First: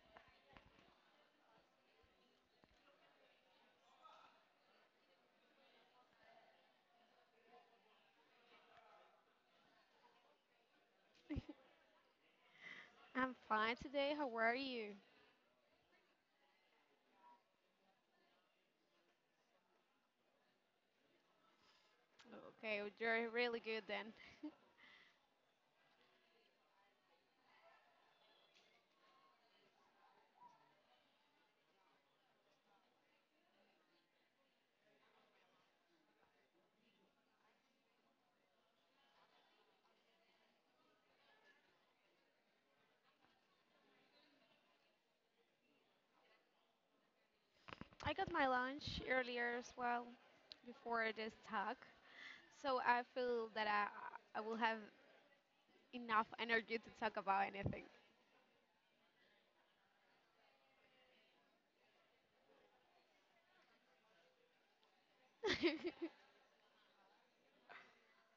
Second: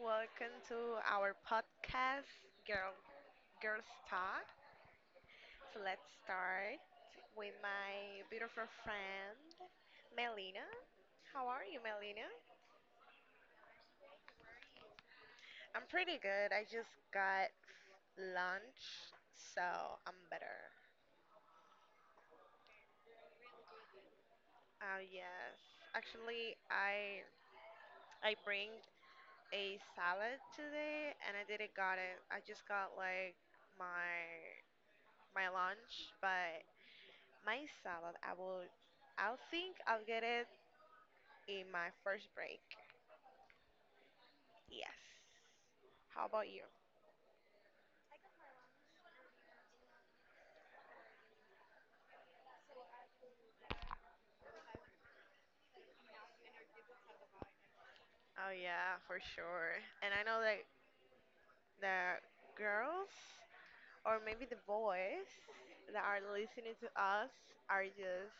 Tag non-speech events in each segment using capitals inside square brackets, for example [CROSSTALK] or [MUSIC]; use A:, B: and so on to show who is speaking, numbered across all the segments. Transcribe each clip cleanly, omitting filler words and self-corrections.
A: Welcome to our podcast, Girl Girls Talk. So let's start with my beautiful friend, Melina. How are you, Melina?
B: I'm fine today. How are you?
A: I'm pretty good. I just got lunch, so I'm better.
B: Okay, well, you're really good then.
A: Oh yes, actually, I bring a salad today, and I didn't got it. I just got like my my lunch, but my salad, I'll think I'll get it in my first break. Yes. How about you?
B: I got my lunch earlier as well before this talk, so I feel that I will have enough energy to talk about anything.
A: Oh yeah, for sure. And I know that the girls or maybe the boys that are
B: [LAUGHS]
A: listening to us are just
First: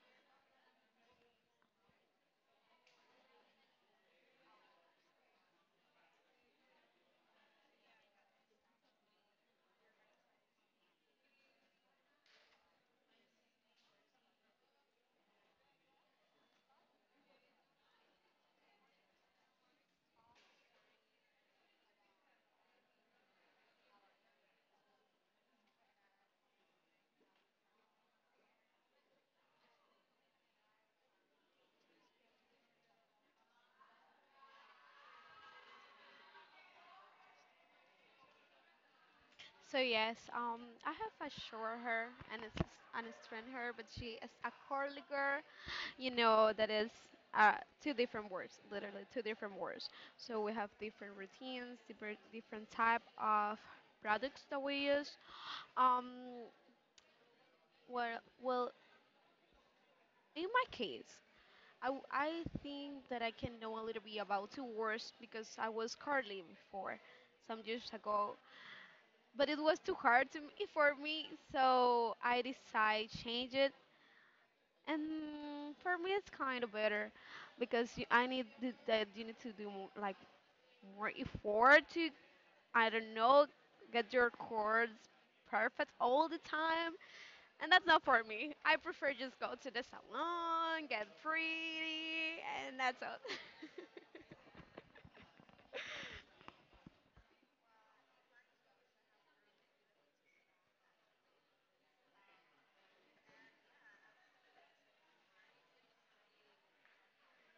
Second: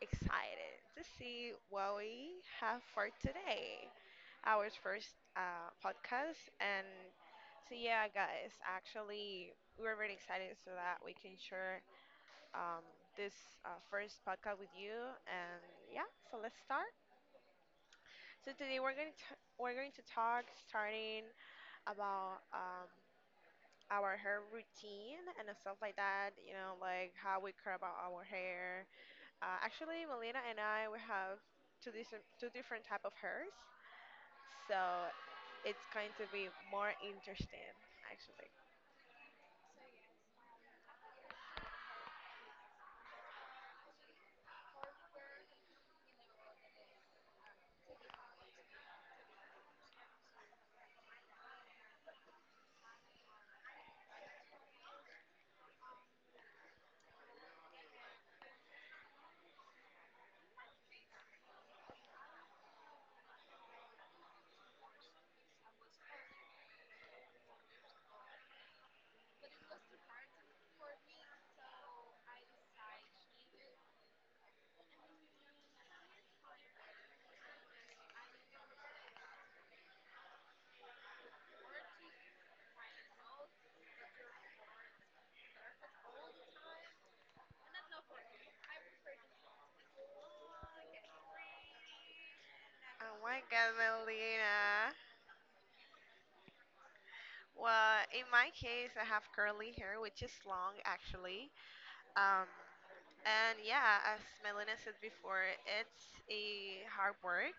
A: excited to see what we have for today. Our first podcast, and so yeah, guys, actually, we're very excited so that we can share um, this first podcast with you. And yeah, so let's start. So today we're going to talk, starting about our hair routine and stuff like that. You know, like how we care about our hair. Actually, Melina and I, we have two different type of hairs, so it's going to be more interesting actually.
B: So yes, I have a short hair and it's strand hair, but she is a curly girl. You know that is uh, two different words, literally two different words. So we have different routines, different type of products that we use. Um, well, in my case, I think that I can know a little bit about two words because I was curling before some years ago, but it was too hard to me, for me, so I decided change it. And for me, it's kind of better because I need that you need to do like more effort to, I don't know, get your chords perfect all the time. And that's not for me. I prefer just go to the salon, get pretty, and that's
A: Oh
B: all.
A: my
B: [LAUGHS]
A: God, Melina. Well, in my case, I have curly hair, which is long actually. Um, and yeah, as Melina said before, it's a hard work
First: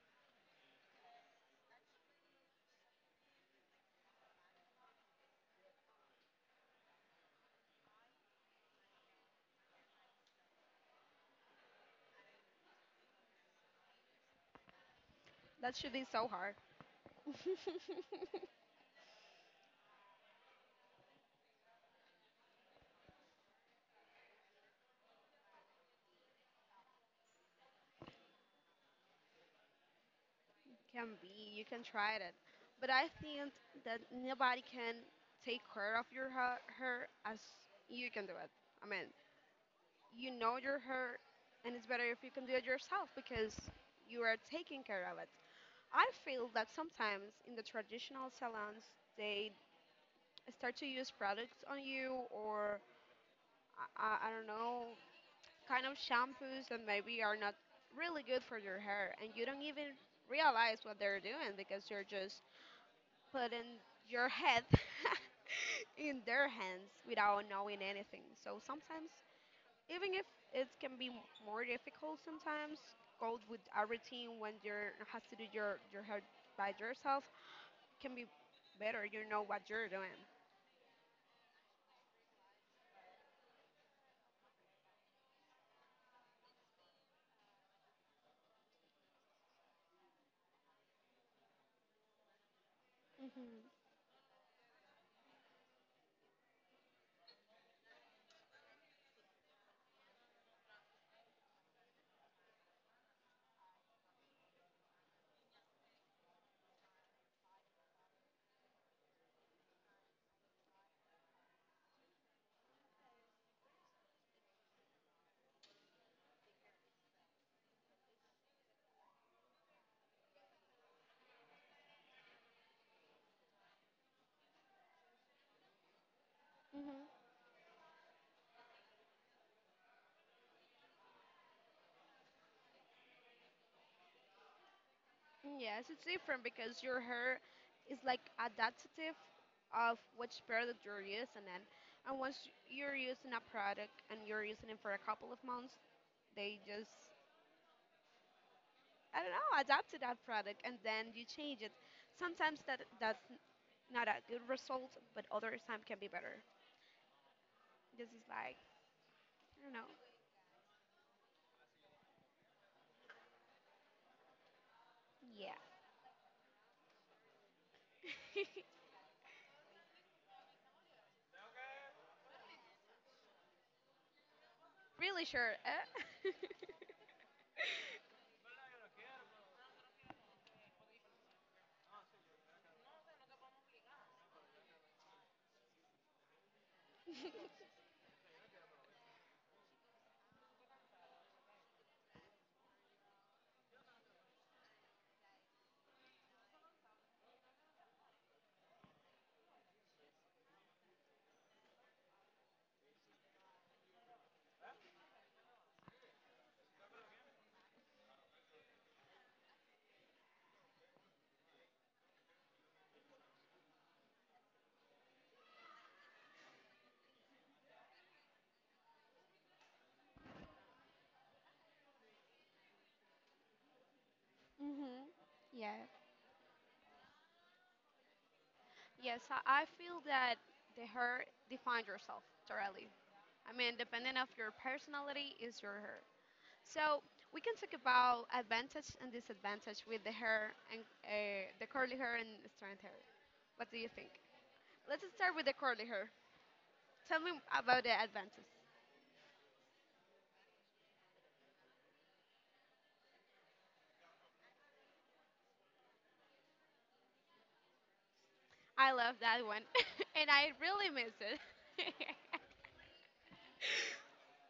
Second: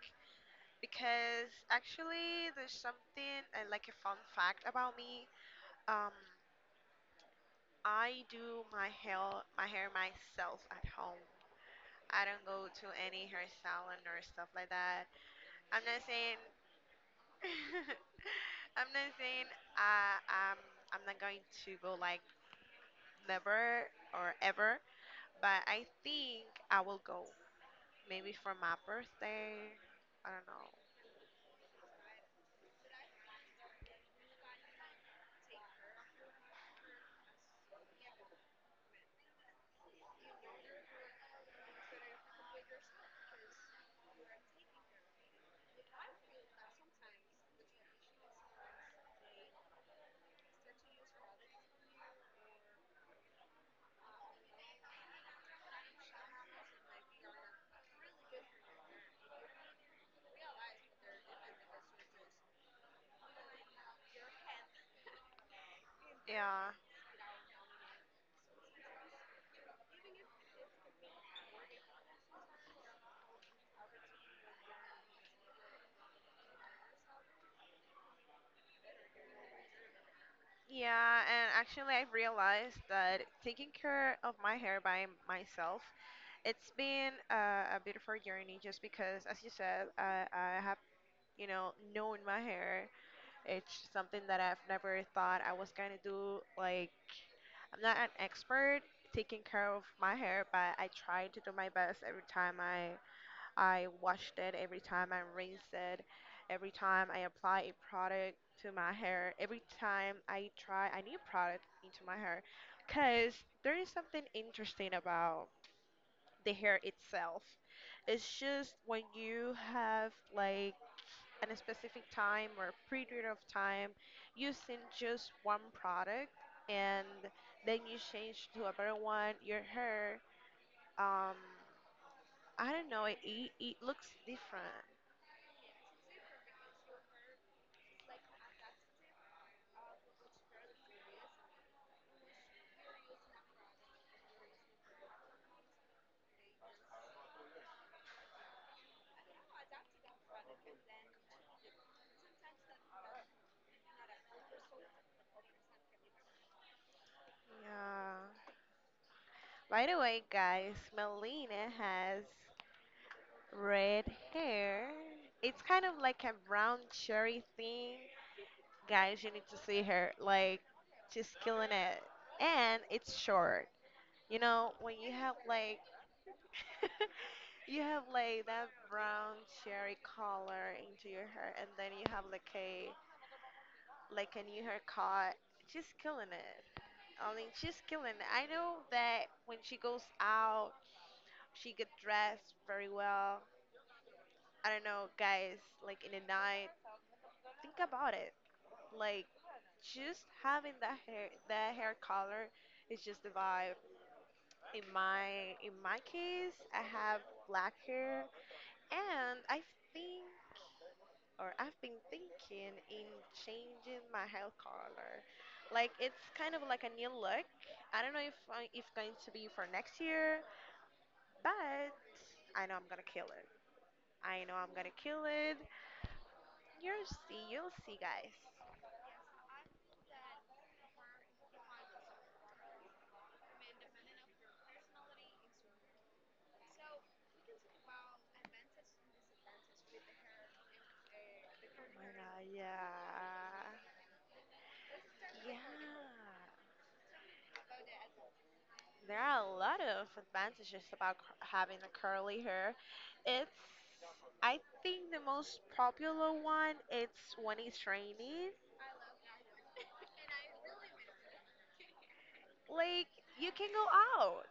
A: because actually there's something like a fun fact about me. Um, I do my hair myself at home. I don't go to any hair salon or stuff like that.
B: That
A: I'm
B: should
A: not
B: be so
A: saying
B: hard.
A: [LAUGHS]
B: [LAUGHS]
A: I'm not saying um I'm not going to go, like, never or ever, but I think I will go, maybe for my birthday. I don't know.
B: Can be, you can try it. But I think that nobody can take care of your hair as you can do it. I mean, you know your hair, and it's better if you can do it yourself because you are taking care of it. I feel that sometimes in the traditional salons, they start to use products on you or, I don't know, kind of shampoos that maybe are not really good for your hair, and you don't even realize what they're doing because you're just putting your head [LAUGHS] in their
A: Yeah.
B: hands without knowing anything. So sometimes, even if it can be more difficult, sometimes go with a routine when you're has to do your hair by yourself can be better. You know what you're doing.
A: Yeah, and actually I've realized that taking care of my hair by myself, it's been a beautiful journey just because, as you said, I have, known my hair.
B: Mm-hmm.
A: It's something that I've never thought I was gonna do. Like, I'm not an expert taking care of my hair, but I try to do my best every time I washed it, every time I rinse it, every time I apply a product to my hair, every time I try a new product into my hair. Because there is something interesting about the hair itself. It's just when you have, like, a specific time or period of time using just one product and then you change to a better one, your hair, um, I don't know, it looks different.
B: Yes, it's different because your hair is like adaptive of which product you're using, and once you're using a product and you're using it for a couple of months, they just, I don't know, adapt to that product and then you change it. Sometimes that's not a good result, but other time can be better. This
A: Yeah.
B: is like, I don't
A: By
B: know.
A: the way, guys, Melina has red hair.
B: Yeah.
A: It's kind of like a brown cherry thing. Guys, you need to see her. Like, she's killing it. And it's short. You know, when
B: [LAUGHS]
A: you
B: Really
A: have
B: sure.
A: like
B: Eh?
A: [LAUGHS] you have like that brown cherry color into your hair and then you have like a new haircut. She's killing it. I mean, she's killing it. I know that when she goes out, she get dressed very well. I don't know, guys, like in the night, think about it. Like, just having that hair color is just the vibe. In my case, I have black hair and I think, or I've been thinking in changing my hair color. Like, it's kind of like a new look. I don't know if if going to be for next year, but I know I'm gonna kill it. I know
B: [LAUGHS]
A: I'm gonna
B: Mhm.
A: kill it.
B: Yeah.
A: You'll see, guys.
B: Yes, I feel that the hair defines yourself thoroughly. I mean, depending of your personality is your hair. So we can talk about advantage and disadvantage with the hair and the
A: Oh
B: curly
A: my
B: hair and
A: god,
B: straight hair.
A: yeah.
B: What do you think? Let's start with the
A: Yeah.
B: curly hair. Tell me about the advantage.
A: There are a lot of advantages about having a curly hair. It's, I think, the most popular one. It's when it's raining.
B: I love that one, [LAUGHS] and I really miss it. [LAUGHS]
A: Like, you can go out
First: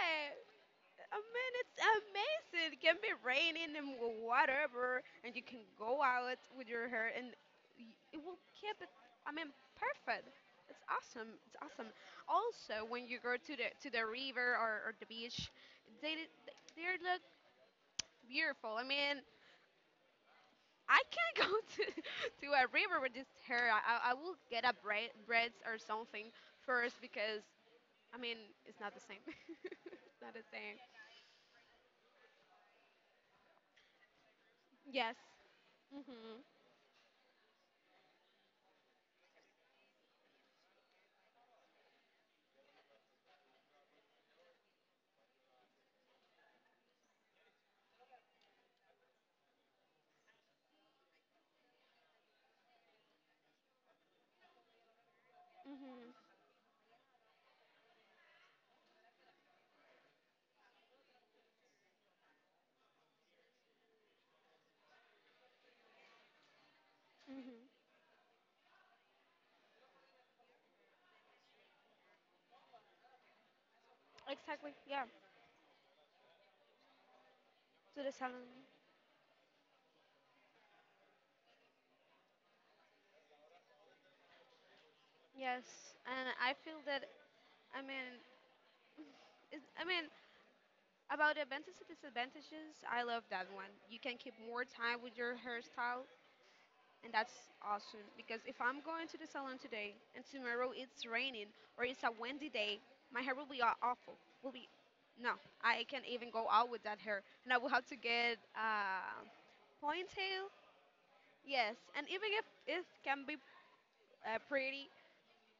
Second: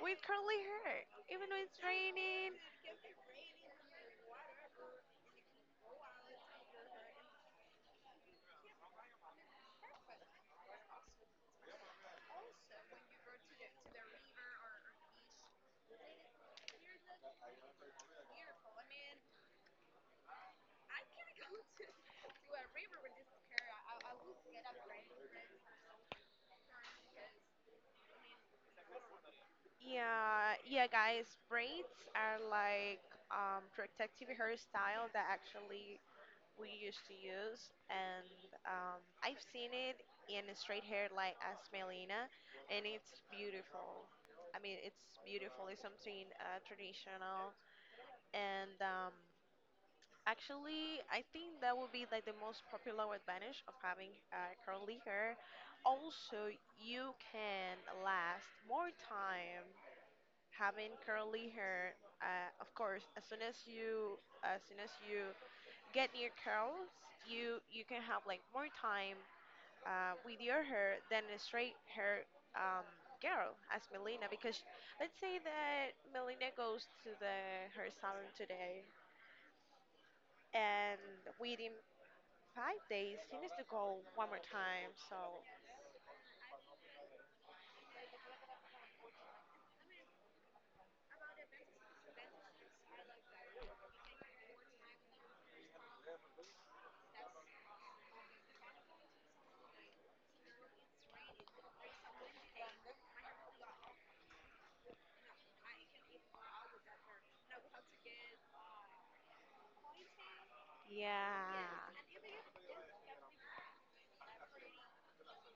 A: with curly hair,
B: I
A: even
B: mean,
A: though
B: it's
A: it's raining.
B: amazing. It can be raining and whatever, and you can go out with your hair, and it will keep it. I mean, perfect. It's awesome. It's awesome. Also, when you go to the river, or the beach, they they look beautiful. I mean, I can't [LAUGHS] go to a river with this hair. I will get a braids or something first because, I mean, it's not the same. [LAUGHS] It's not the
A: Yeah,
B: same.
A: yeah, guys. Braids are like protective hairstyle
B: Yes.
A: that actually
B: Mhm.
A: we used to use, and I've seen it in a straight hair like as Melina, and it's beautiful. I mean, it's beautiful. It's something traditional, and actually, I think that would be like the most popular advantage of having curly hair.
B: Mhm.
A: Also, you can last more time having curly hair. Of course, as soon as you get new curls, you
B: Hmm.
A: you can have, like, more time with your hair than a straight hair um, girl as Melina. Because let's say that Melina goes to the hair salon today, and within 5 days she needs to go one more time. So
B: Yes, and I feel that, I mean, [LAUGHS] it's, I mean, about the advantages and disadvantages. I love that one. You can keep more time with your hairstyle, and that's awesome. Because if I'm going to the salon today and tomorrow it's raining or it's a windy day, my hair will be awful. Will be, no, I can't even go out with that hair, and I will have to get a ponytail.
A: yeah,
B: Yes, and even if it can be pretty,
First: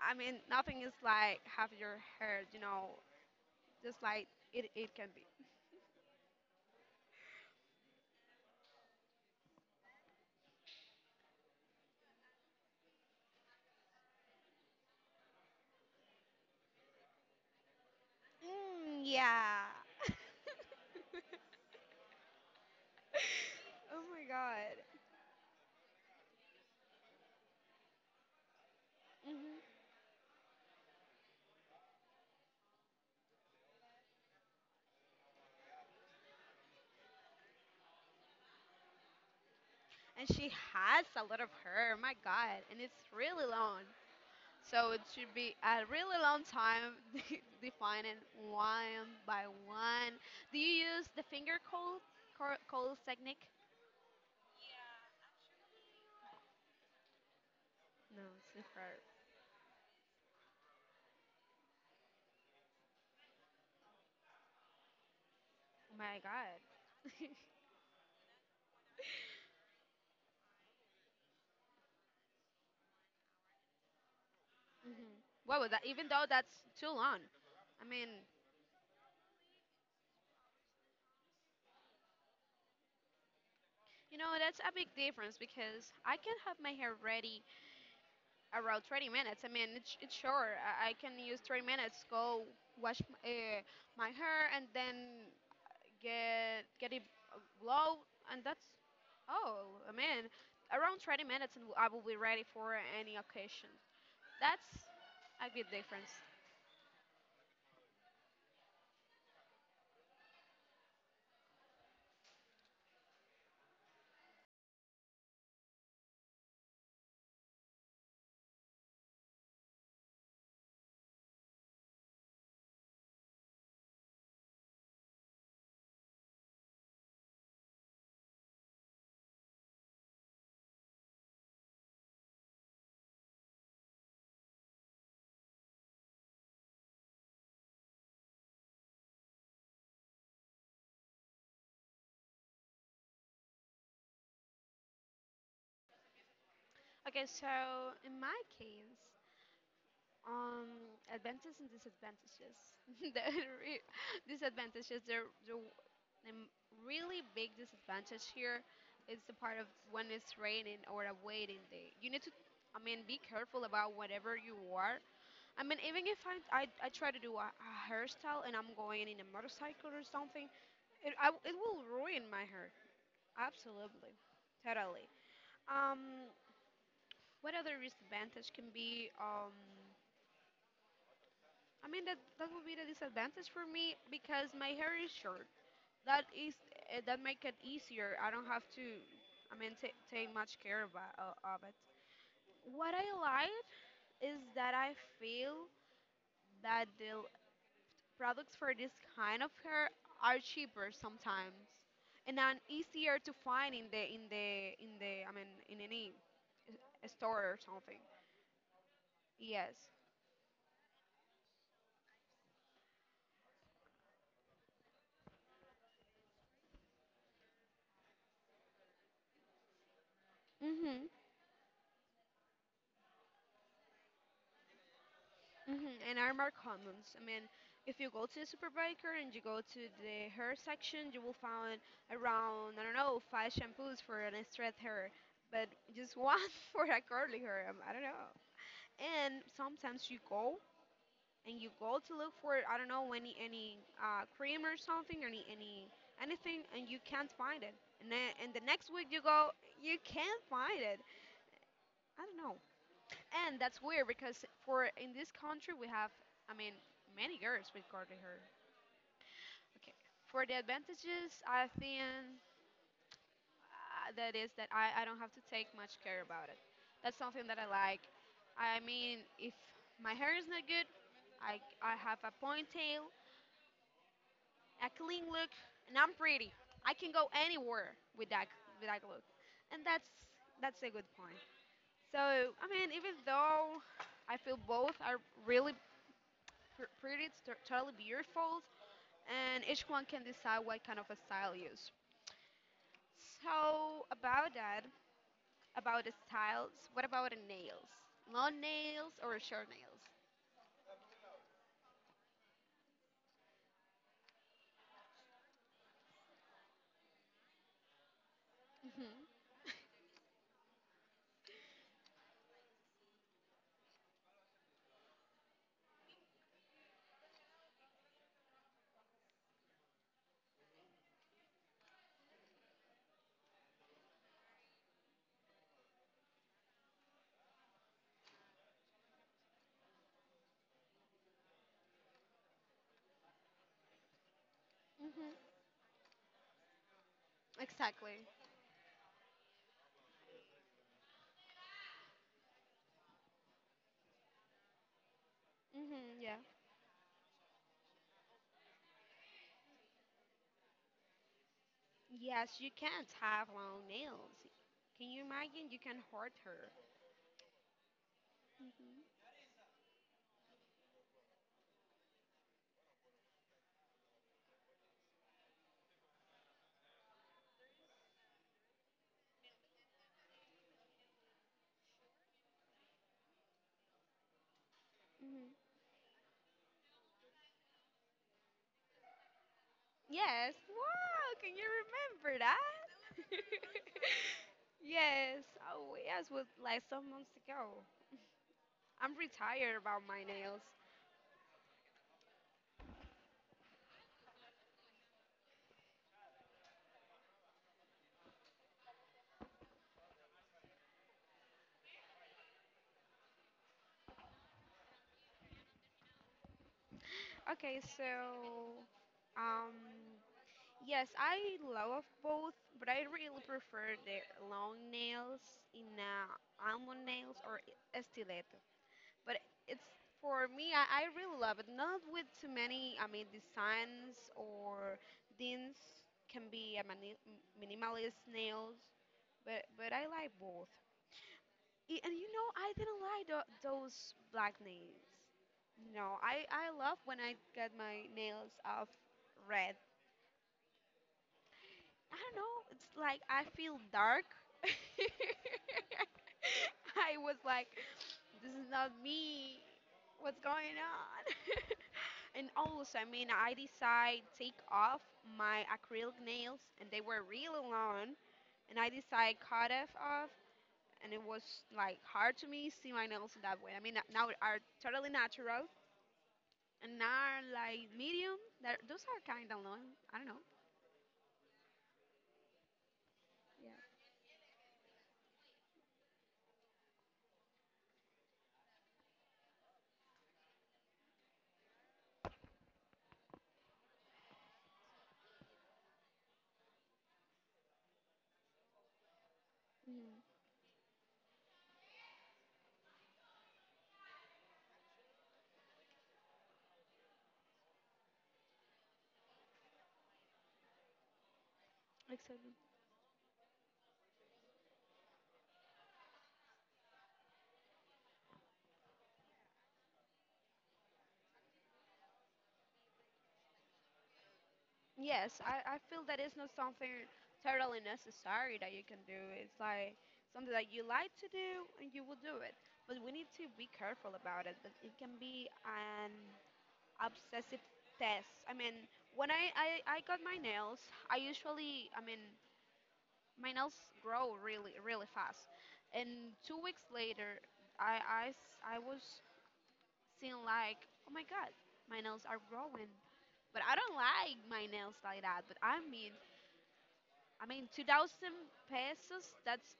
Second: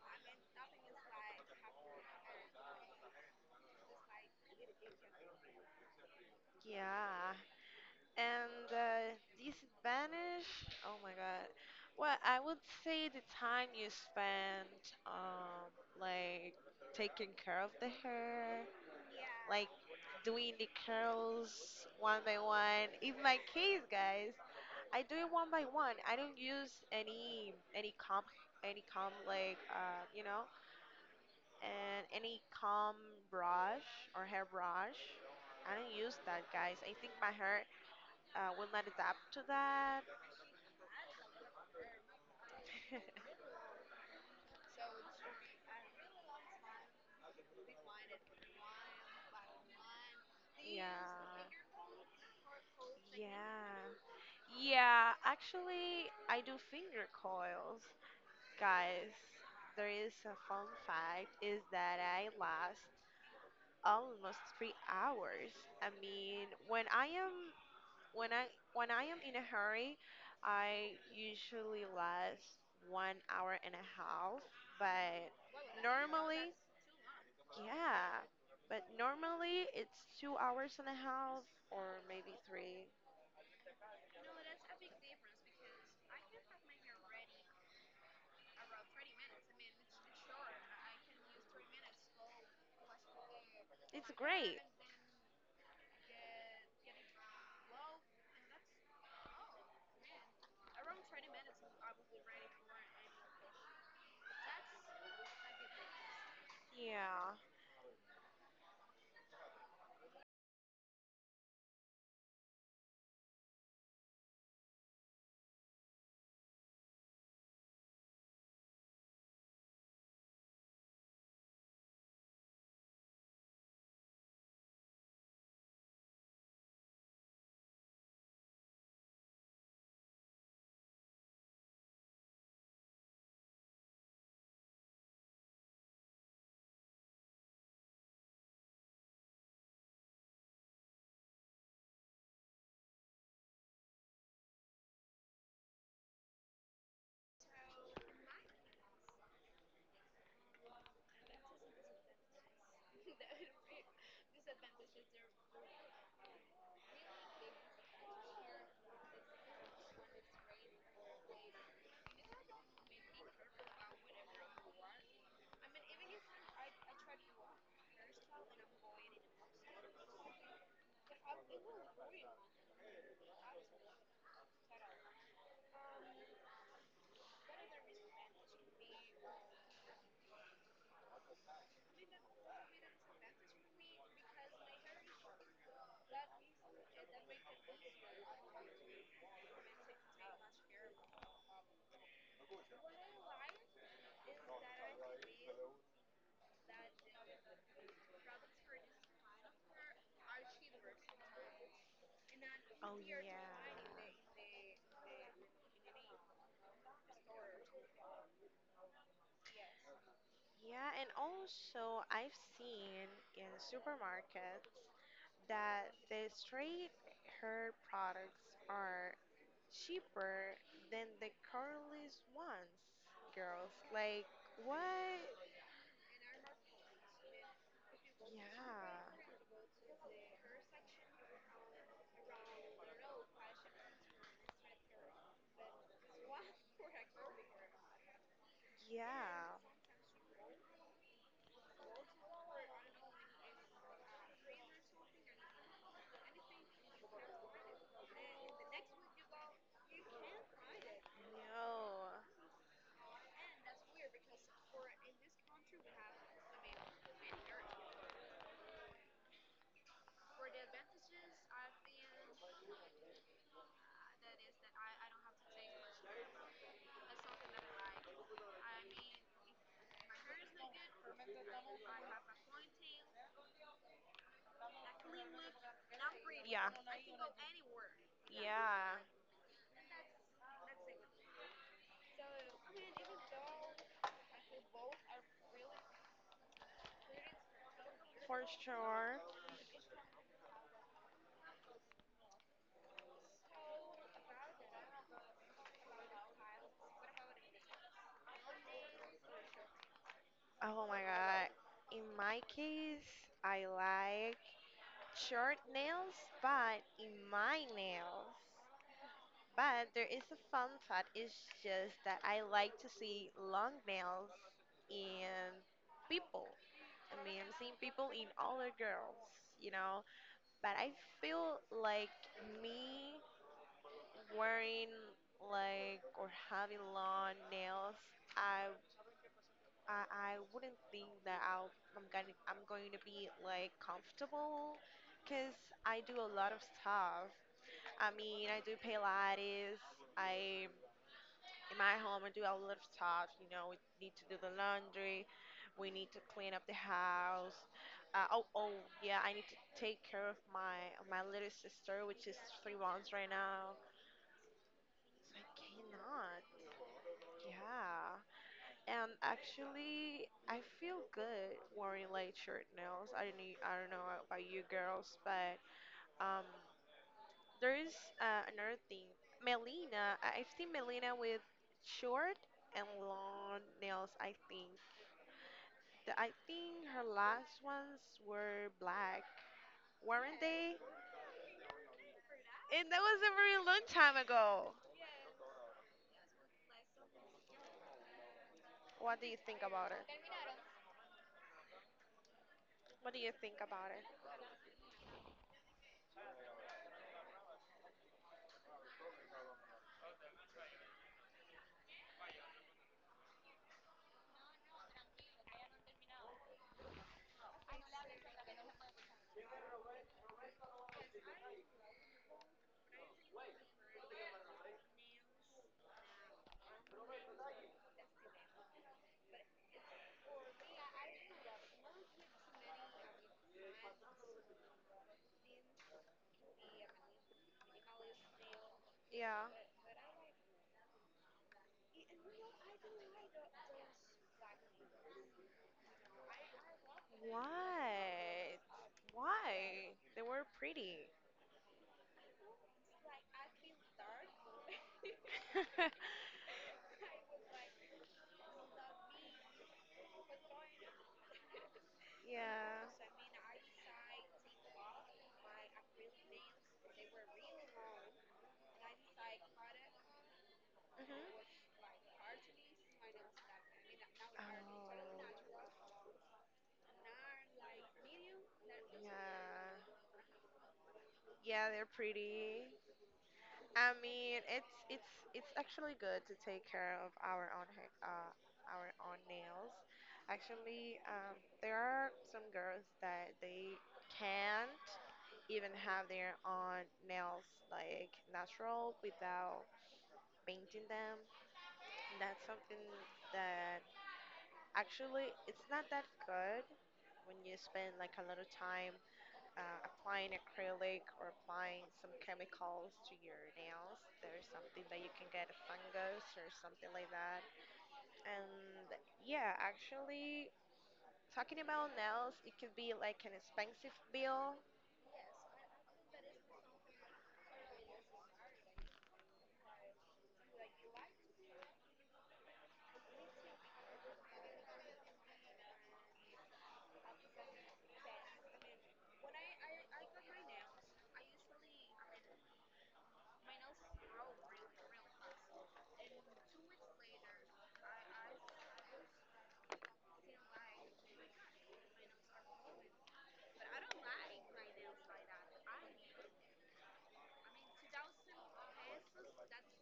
B: I mean, nothing is like have your hair, you know, just like it can be.
A: yeah. And disadvantage? Oh my god. Well, I would say the time you spent, like, taking care of the hair,
B: Mm, yeah.
A: like, doing the
B: [LAUGHS]
A: curls one by one. In my case,
B: Oh my
A: guys,
B: god.
A: I do it one by one. I don't use any comb, any comb, like,
B: Hmm.
A: and any comb brush or hair brush. I don't use that, guys. I think my hair will not adapt to that.
B: And she has a lot of hair, my god, and it's
A: [LAUGHS]
B: really long. So it should be a really long time [LAUGHS] defining one by one. Do you use the
A: Yeah.
B: cold technique?
A: Yeah. Yeah, actually, I do finger coils.
B: No, it's not her.
A: Guys, there is a fun fact is that I last almost 3 hours. I
B: My
A: mean,
B: god.
A: when I am when I when I am in a hurry, I usually last 1 hour and a half, but
B: What was that? Even though
A: normally.
B: that's too long. I mean,
A: Yeah, but normally it's 2 hours and a half or maybe three.
B: you know, that's a big difference because I can have my hair ready around 30 minutes. I mean, it's sure. I can use 30 minutes, go wash my,
A: It's
B: my hair,
A: great.
B: and then get it blow, and that's, oh, I mean, around 30 minutes, and I will be ready for any occasion. That's a big difference.
A: Yeah.
B: Okay, so in my case, Um, advantages and disadvantages. [LAUGHS] The re- disadvantages. There, the really big disadvantage here is the part of when it's raining or a waiting day. You need to, I mean, be careful about whatever you are. I mean, even if I try to do a hairstyle and I'm going in a motorcycle or something, it I, it will ruin my hair. Absolutely, totally. Um, what other disadvantage can be? I mean that would be the disadvantage for me because my hair is short. That is, that make it easier. I don't have to, I mean, ta take much care of it. What I like is that I feel that the products for this kind of hair are cheaper sometimes, and then
A: Oh,
B: easier to find
A: yeah.
B: in the I mean in any store or something. Yes.
A: Yeah, and also I've seen in supermarkets that the straight hair products are cheaper than
B: Hmm.
A: the curlys ones, girls. Like, what?
B: Mhm, and are more commons. I mean, if you go
A: Yeah,
B: to the supermarket and you go to the hair section, you will find around, I don't know, five shampoos for an straight hair, but just one [LAUGHS] for a curly hair. I don't know. And
A: yeah,
B: sometimes you go, and you go to look for, I don't know, any cream or something, any anything, and you can't find it. And then, and the next week you go, you can't find it.
A: no.
B: I don't know. And that's weird because for in this country we have, I mean, many girls with curly hair. Okay. For the advantages, I think that is that I don't have to take much care about it. That's something that I like. I mean, if my hair is not good, I have a ponytail, a clean look, and I'm pretty.
A: Yeah.
B: I can go anywhere with that, with
A: Yeah,
B: that look, and that's a good point. So I mean, even though I feel both are really totally
A: for
B: beautiful,
A: sure.
B: and each one can decide what kind of a style use. So about that, about the styles, what about the nails? Long nails or short nails?
A: Oh my god. In my case, I like short nails, but in my nails.
B: Mhm.
A: But there is a fun fact, it's just that I like to see long nails in people. I mean, I'm seeing people in older girls, you know? But I feel like me wearing, like, or having long nails, I I wouldn't think that I'll, I'm gonna I'm going to be, like, comfortable, cause
B: Mhm.
A: I do a lot of stuff. I
B: Exactly.
A: mean, I do Pilates. I in my home I do a lot of stuff. You know, we need to do the laundry. We need
B: Mhm.
A: to
B: Yeah.
A: clean up the house. Oh, oh, yeah, I need to take care of my little sister, which is
B: Yes, you
A: three
B: can't
A: months right
B: have
A: now.
B: long nails. Can you
A: So I
B: imagine? You can hurt
A: cannot.
B: her.
A: Yeah,
B: Mhm.
A: and actually, I feel good wearing light shirt nails. I don't need, I don't know about you girls, but um, there is another thing. Melina, I've seen Melina with short and long nails. I think
B: Mhm.
A: the, I think her last ones were black, weren't
B: Yes.
A: they?
B: Wow, can you remember
A: And that was a
B: that?
A: very long time ago.
B: [LAUGHS] Yes. Oh, yes, was like some months ago. I'm
A: What do you think
B: retired
A: about it?
B: about my nails.
A: What do you think about it?
B: Okay, so um yes, I love both, but I really prefer the long nails in almond nails or stiletto. But it's, for me, I really love it. Not with too many, I mean, designs or things. Can be a minimalist nails,
A: Yeah.
B: but I like both. And you know, I didn't like those black nails. No, I love when I get my nails
A: What?
B: of red.
A: Why? They were pretty.
B: I don't know, it's like I feel dark. [LAUGHS]
A: [LAUGHS]
B: I was like, this is not me. What's going on? [LAUGHS] And
A: Yeah.
B: also, I
A: Mhm.
B: mean, I decide take off my acrylic nails, and they were really long, and I decide cut it off, and it was like hard to me see my nails in that way. I mean, now are totally
A: Oh.
B: natural, and now are like medium. That those are kind of
A: Yeah.
B: long. I don't know.
A: Yeah, they're pretty. I mean, it's it's actually good to take care of our own hair, our own nails. Actually, there are some girls that they can't even have their own nails, like, natural without painting them. And that's something that actually it's not that good when you spend like a lot of time applying acrylic or applying some
B: Exactly.
A: chemicals to your nails. There's something that you can get a fungus or something like that. And yeah, actually, talking about nails, it could be like an expensive bill.
B: Yes, I feel that it's not something totally necessary that you can do. It's like something that you like to do and you will do it. But we need to be careful about it. But it can be an obsessive test. I mean, when I got my nails, I usually, I mean, my nails grow really fast, and 2 weeks later I was seeing like, oh my god, my nails are growing, but I don't like my nails like that. But I mean 2,000 pesos, that's,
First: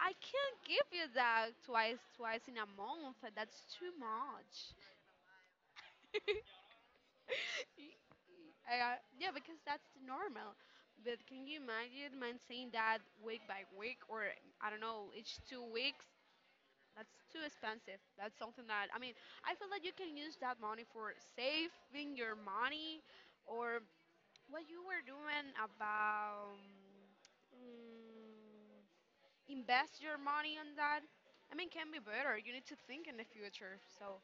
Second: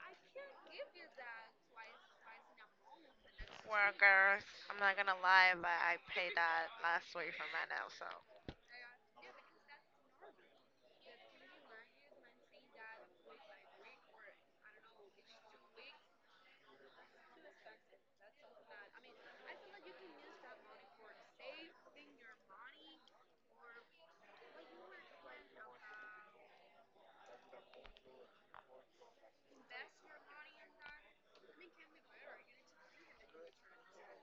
B: I can't give you that twice in a month. That's
A: Well,
B: too
A: girls,
B: much.
A: I'm not gonna lie, but I paid
B: [LAUGHS]
A: that last week for my nails, so.
B: uh, yeah, because that's the normal. But can you imagine man saying that week by week, or I don't know, each 2 weeks? That's too expensive. That's something that, I mean, I feel that you can use that money for saving your money, or what you were doing about, mm, invest your money on that. I mean, can be better. You need to think in the future. So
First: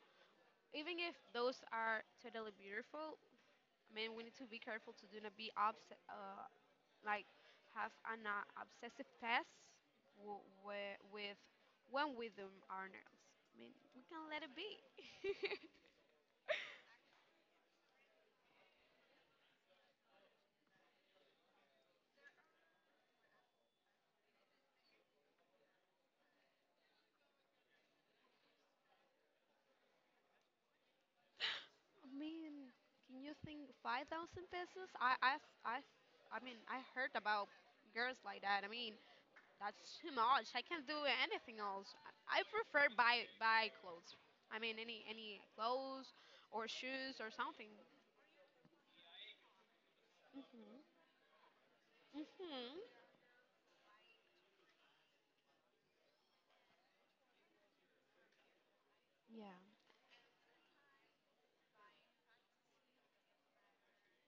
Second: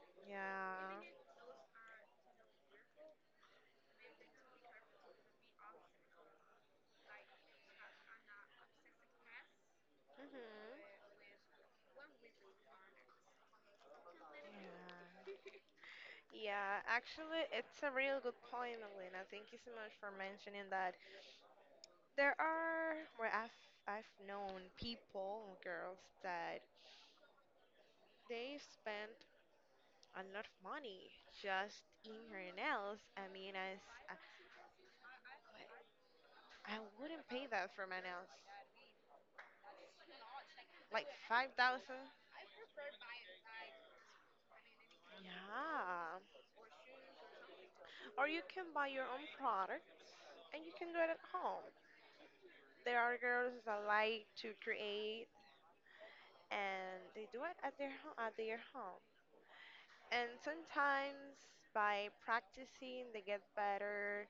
B: even
A: Yeah.
B: if those are totally beautiful, I mean, we need to be careful to do not like have an obsessive past where,
A: Mhm.
B: with when we do our nails. I mean, we can let it be.
A: Yeah.
B: [LAUGHS]
A: Yeah, actually, it's a real good point, Melina. Thank you so much for mentioning that. There are where I've known people, girls, that they've spent a lot of money just
B: I
A: in her
B: mean,
A: nails.
B: can
A: I
B: you
A: mean,
B: think
A: as
B: 5,000 pesos? I, I mean,
A: I
B: I heard
A: wouldn't pay
B: about
A: that for my
B: girls
A: nails,
B: like that. I mean, that's too much. I can't
A: like
B: do
A: five
B: anything else.
A: thousand.
B: I prefer buy clothes. I mean, any clothes
A: Yeah.
B: or shoes or something.
A: Or you can buy your own products and you
B: Mhm.
A: can do it at home.
B: Mhm.
A: There are girls that like to create and they do it at their home.
B: Yeah.
A: And sometimes by practicing, they get better.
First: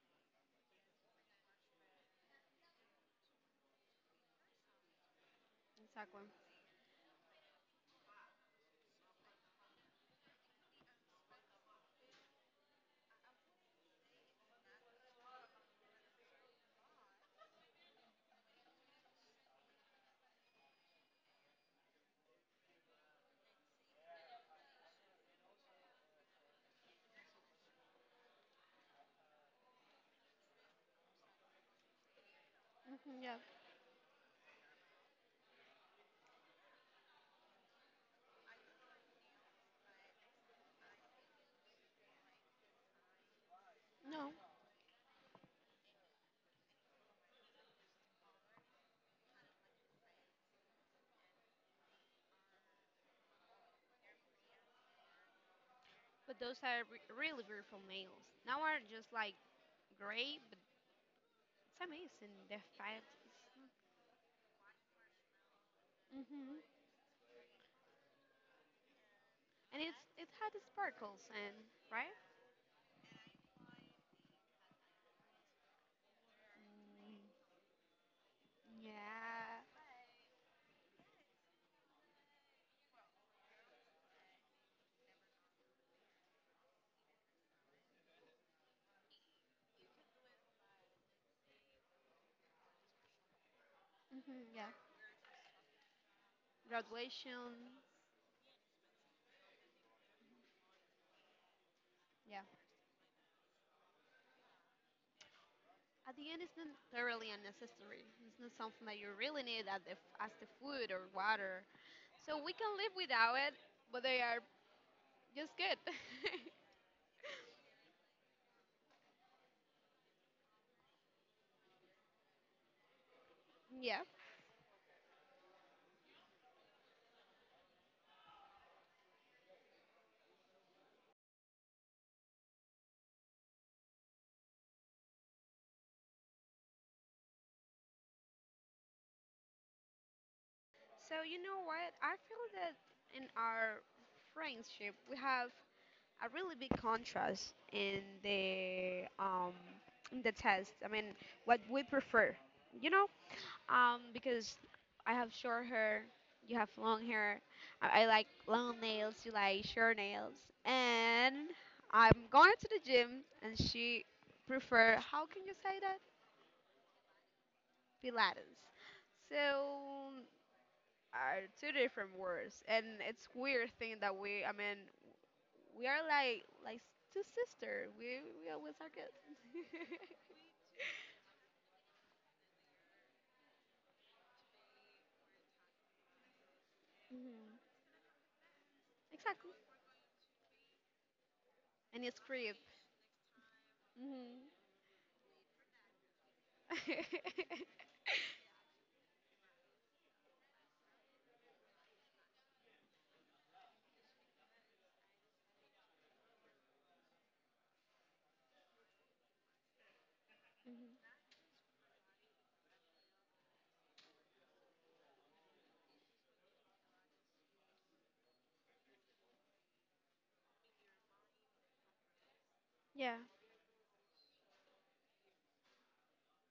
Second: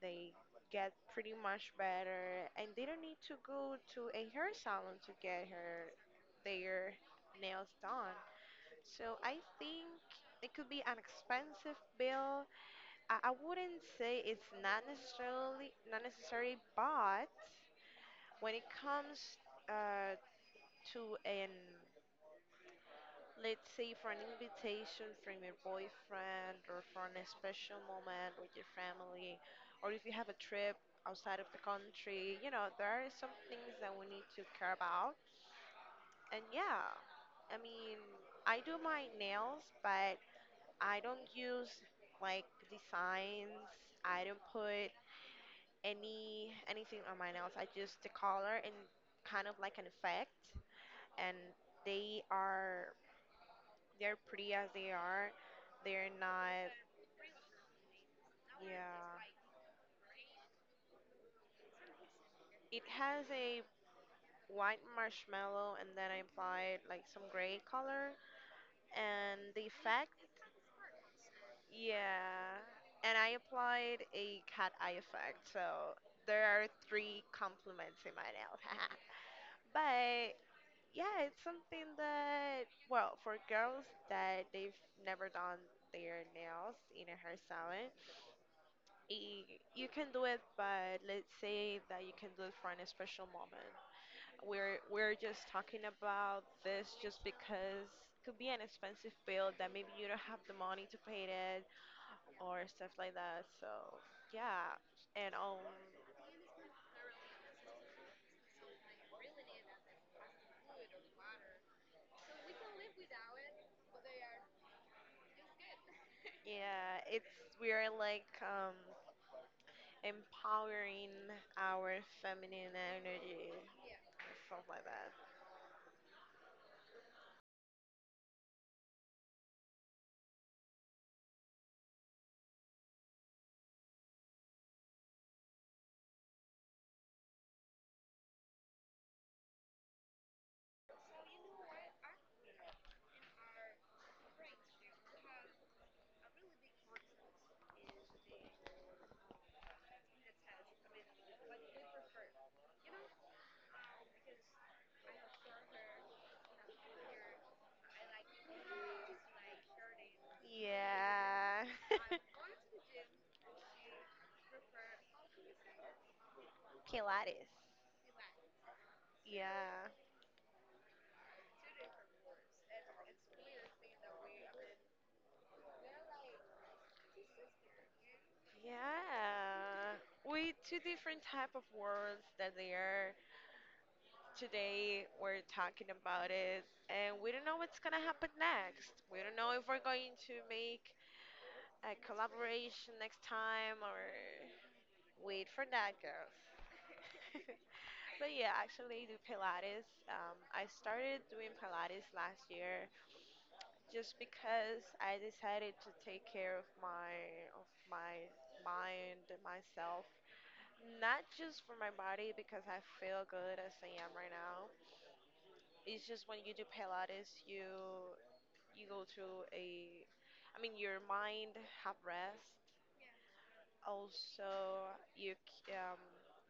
A: They get pretty much better, and they don't need to go to a hair salon to get her
B: Exactly.
A: their nails done. So I think it could be an expensive bill. I wouldn't say it's not necessarily not necessary, but when it comes uh, to an let's say, for an invitation from your boyfriend or for an special moment with your family, or if you have a trip outside of the country, there are
B: Mhm,
A: some
B: yeah.
A: things that we need to care about. And yeah, I mean, I do my nails, but I don't use like designs, I
B: No,
A: don't put anything on my nails, I just the color and kind of like an effect, and they are They're pretty as they are. They're
B: but those
A: not.
B: are really beautiful nails. Now are just like
A: Yeah.
B: gray, but it's amazing the
A: It
B: fact.
A: has a white marshmallow, and then I
B: Mm-hmm.
A: applied like some gray color, and the
B: And it's
A: effect.
B: it had sparkles and right.
A: Yeah. And I applied a cat eye effect, so there are three
B: Mm.
A: compliments in my nail. [LAUGHS]
B: Yeah.
A: But yeah, it's something that, well, for girls that they've never done their nails in a hair salon, you can do it, but let's say that you can do it for an special moment.
B: Mm, yeah.
A: We're just talking about this just
B: Graduation.
A: because it could be an expensive bill that maybe you don't have the money to pay it
B: Yeah.
A: or stuff like that. So yeah. And
B: At the end, it's not thoroughly unnecessary. It's not something that you really need at as the food or water. So we can live without it, but they are just good. [LAUGHS]
A: yeah, it's we're like empowering our feminine energy,
B: Yeah.
A: stuff like that.
B: So you know what? I feel that in our friendship we have a really big contrast in the test. I mean, what we prefer, you know, because I have short hair, you have long hair. I like long nails, you like short nails, and
A: Yeah, [LAUGHS]
B: I'm going to the gym, and she prefer, how can you say that,
A: Pilates.
B: Pilates.
A: Yeah.
B: So are two different words, and it's weird thing that we. I mean, we are like two sister. We always are good.
A: Yeah,
B: [LAUGHS]
A: we two different type of worlds that they are today. We're talking about it, and we don't know what's gonna happen next. We don't
B: Exactly.
A: know if we're going to make a
B: And it's creep.
A: collaboration next time or wait for that, girls.
B: [LAUGHS]
A: [LAUGHS] But yeah, actually, I do Pilates. I started doing Pilates last year just because I decided to take care of my mind, and myself,
B: Mhm.
A: not just for my body because I feel good as I am right now. It's just when you do Pilates, you go I mean, your mind have rest.
B: Yeah.
A: Also, you k- um,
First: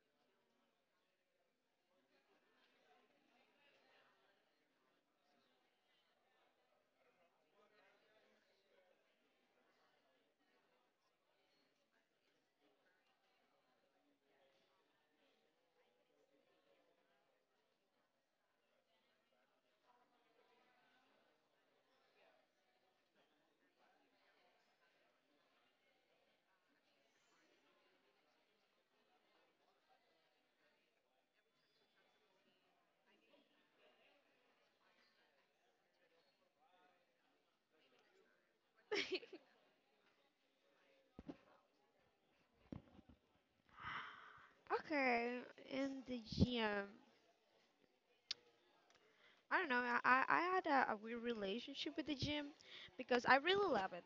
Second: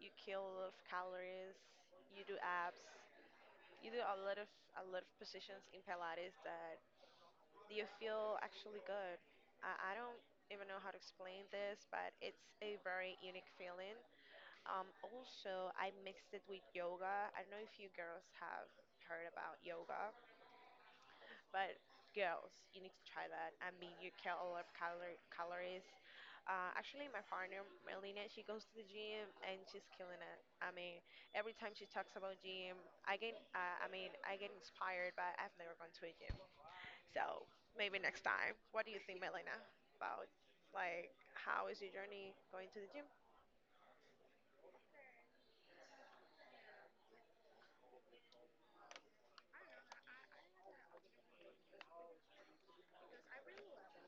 A: you kill a lot of calories. You do abs. You do a lot of positions in Pilates that you feel actually good. I don't even know how to explain this, but it's a very unique feeling. Also, I mixed it with yoga. I don't know if you girls have heard about yoga, but girls, you need to try that. I mean, you kill a lot of calories. Actually, my partner, Melina, she goes to the gym and she's killing it. I mean, every time she talks about gym, I get inspired, but I've never gone to a gym. So maybe next time. What do you think,
B: [LAUGHS]
A: Melina, about, like, how is your journey going to the gym?
B: Okay, in the gym. I don't know. I had a weird relationship with the gym because I really love it.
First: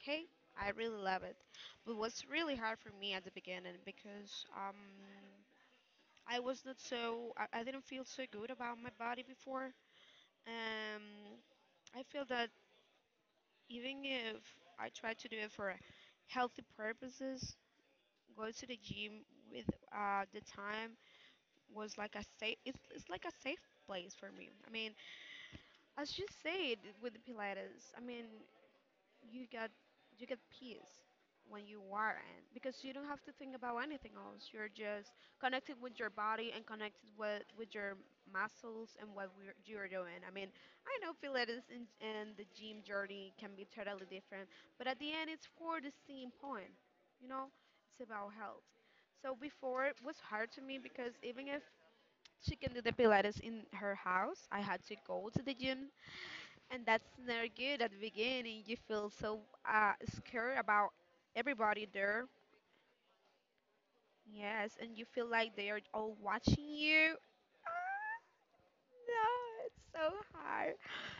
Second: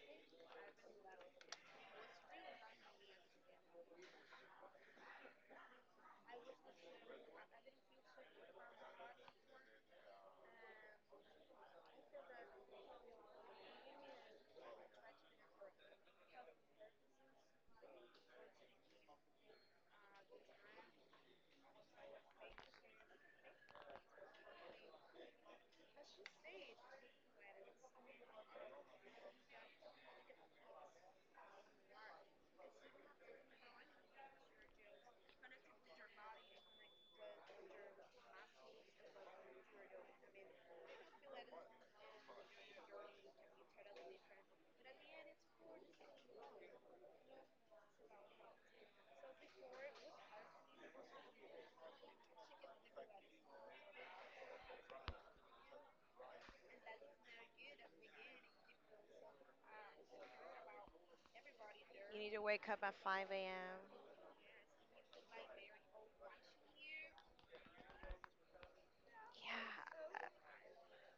B: Okay, I really love it, but it was really hard for me at the beginning because I was not so I didn't feel so good about my body before. Um, I feel that even if I try to do it for healthy purposes, go to the gym with the time was like a safe. It's like a safe place for me. I mean, as you said with the Pilates, I mean, you get you get peace when you are in because you don't have to think about anything else, you're just connected with your body and connected with your muscles and you're doing. I mean, I know Pilates and, the gym journey can be totally different, but at the end it's for the same point, you know, it's about health. So before it was hard to me because even if she can do the Pilates in her house I had to go to the gym, and that's never good at the beginning. You feel so uh, scared about everybody
A: You
B: there.
A: need to wake up at 5 a.m.
B: Yes, and you feel like they are all watching you. Ah. No, it's
A: Yeah,
B: so hard.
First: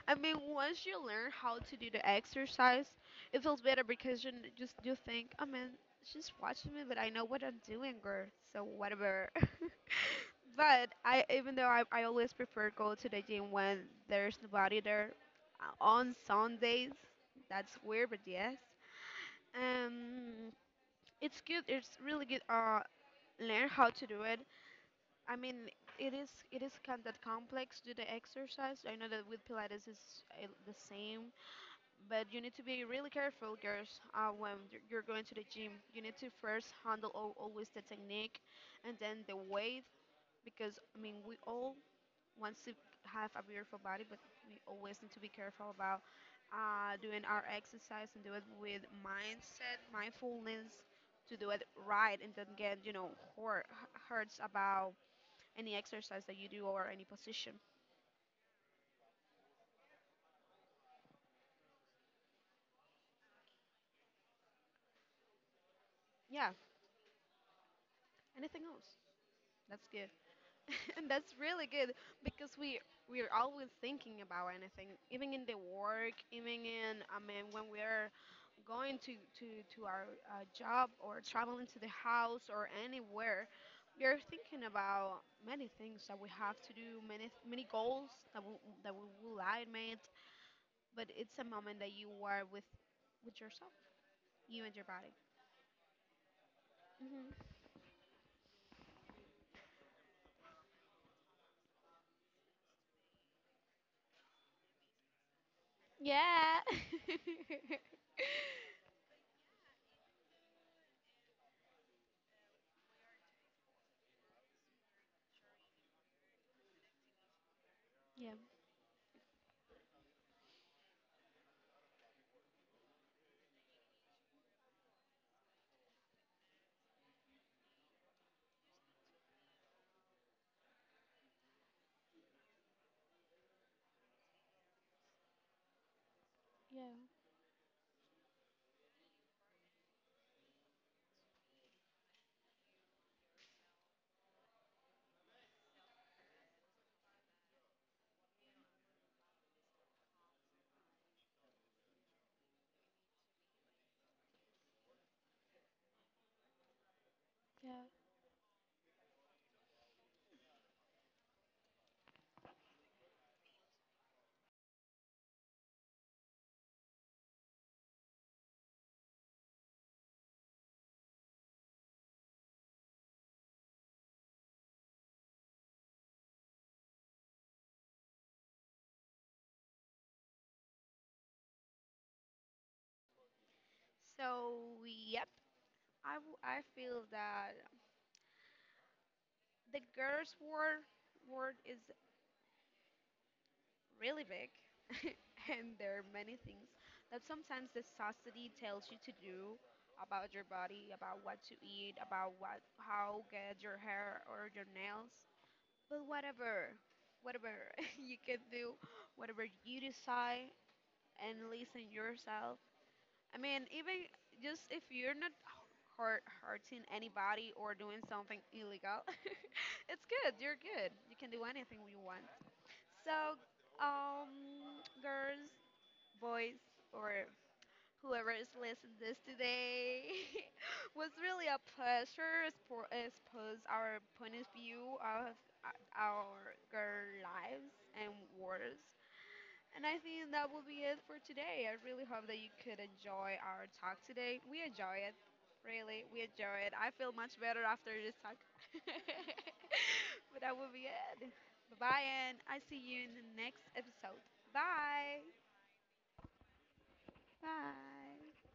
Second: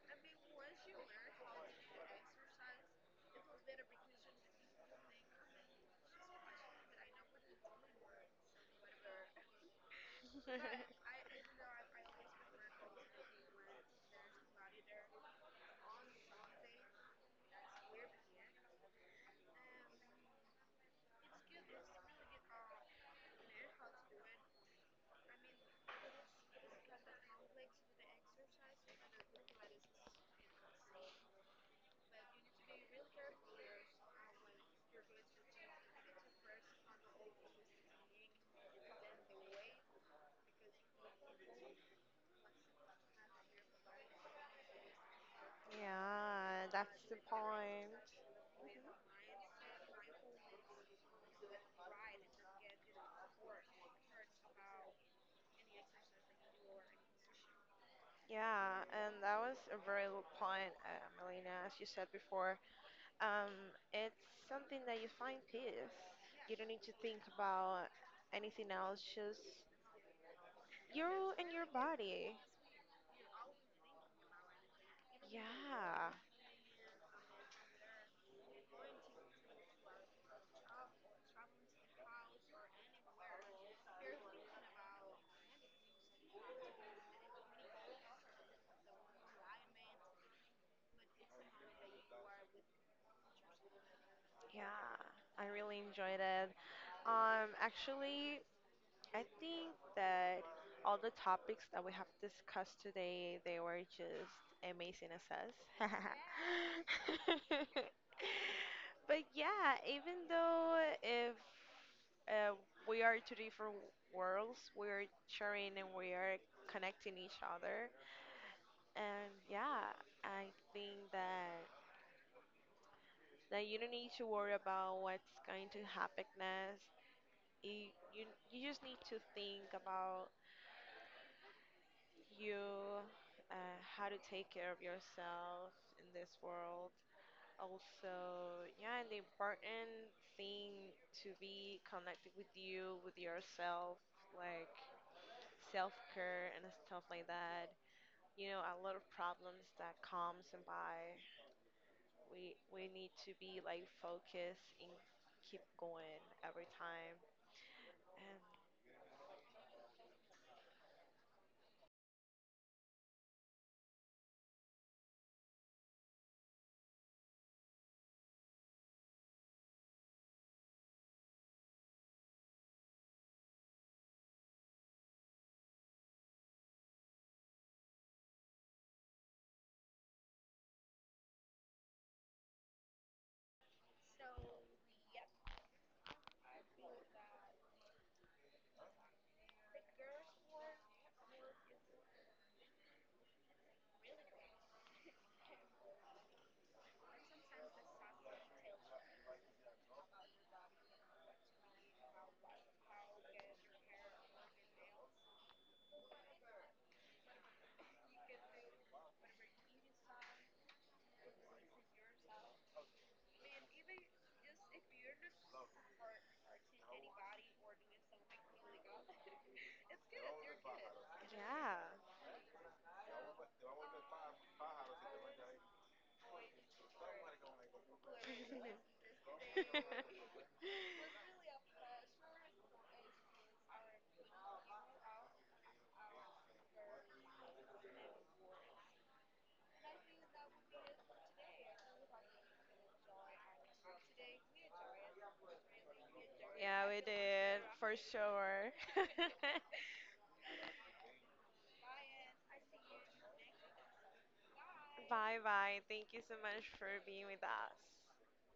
B: I mean, once you learn how to do the exercise, it feels better because just you think, I mean, she's watching me, but I know what I'm doing, girl. So whatever. [LAUGHS]
A: [LAUGHS]
B: But I, even though I always prefer go to the gym when there's nobody there, on Sundays. That's weird, but yes. Um, it's good. It's really good. Learn how to do it. I mean, it is kind of complex to do the exercise. I know that with Pilates is the same, but you need to be really careful, girls, when you're going to the gym. You need to first handle al always the technique, and then the weight, because I mean, we all want to have a beautiful body, but we always need to be careful about
A: Yeah, that's the
B: doing our
A: point.
B: exercise and do it with mindset, mindfulness, to do it right, and don't get, you know, hurt hurts about any exercise that you do or any position.
A: Yeah, and that was a very good point, Melina, as you said before. Um, it's something that you find peace.
B: Yeah,
A: You don't need to think about
B: anything
A: anything
B: else.
A: else, just
B: That's good. [LAUGHS] And
A: you
B: that's
A: and your
B: really good
A: body.
B: because we're always thinking about anything, even in the
A: Yeah,
B: work, even in, I mean, when we're going to to our job or traveling to the house or anywhere. We're thinking about many things that we have to do, many goals that we will I admit, but it's a moment that you are with yourself, you
A: yeah,
B: and your body.
A: I really enjoyed it. Actually, I think that all the topics that we have discussed today, they were just amazing as us.
B: Yeah. [LAUGHS]
A: [LAUGHS] But yeah, even though if uh, we are two different worlds, we are sharing and we are connecting each other.
B: Yeah.
A: And yeah, I think that you don't need to worry about what's going to happen next. You, you you just need to think about you how to take care of yourself in this world.
B: Yeah.
A: Also, yeah, and the important thing to be connected with you, with yourself, like self care and stuff like that. You know, a lot of problems that comes and by. We need to be, like, focused and keep going every time.
B: Yeah.
A: And
B: So yep, I feel that the girls' world world is really big, [LAUGHS] and there are many things that sometimes the society tells you to do about your body, about what to eat, about what how get your hair or your nails. But whatever, whatever [LAUGHS] you can do, whatever you decide, and listen yourself. I mean, even just if you're not hurting anybody or doing something illegal, [LAUGHS] it's good. You're good. You can do anything you want. So, um, girls, boys, or whoever is listening
A: yeah.
B: this today, [LAUGHS] was
A: [LAUGHS]
B: really a pleasure expose our point of view of our girl lives and worlds. And I think that will be it for today. I really hope that you could enjoy our talk today. We enjoy it. Really, we enjoy it.
A: Yeah,
B: I
A: we
B: feel much
A: did
B: better after
A: for
B: this talk.
A: sure.
B: [LAUGHS]
A: [LAUGHS]
B: But that will be it. Bye bye, and I see you in the next episode. Bye.
A: Bye bye. Thank you so much for being with us.
B: Bye.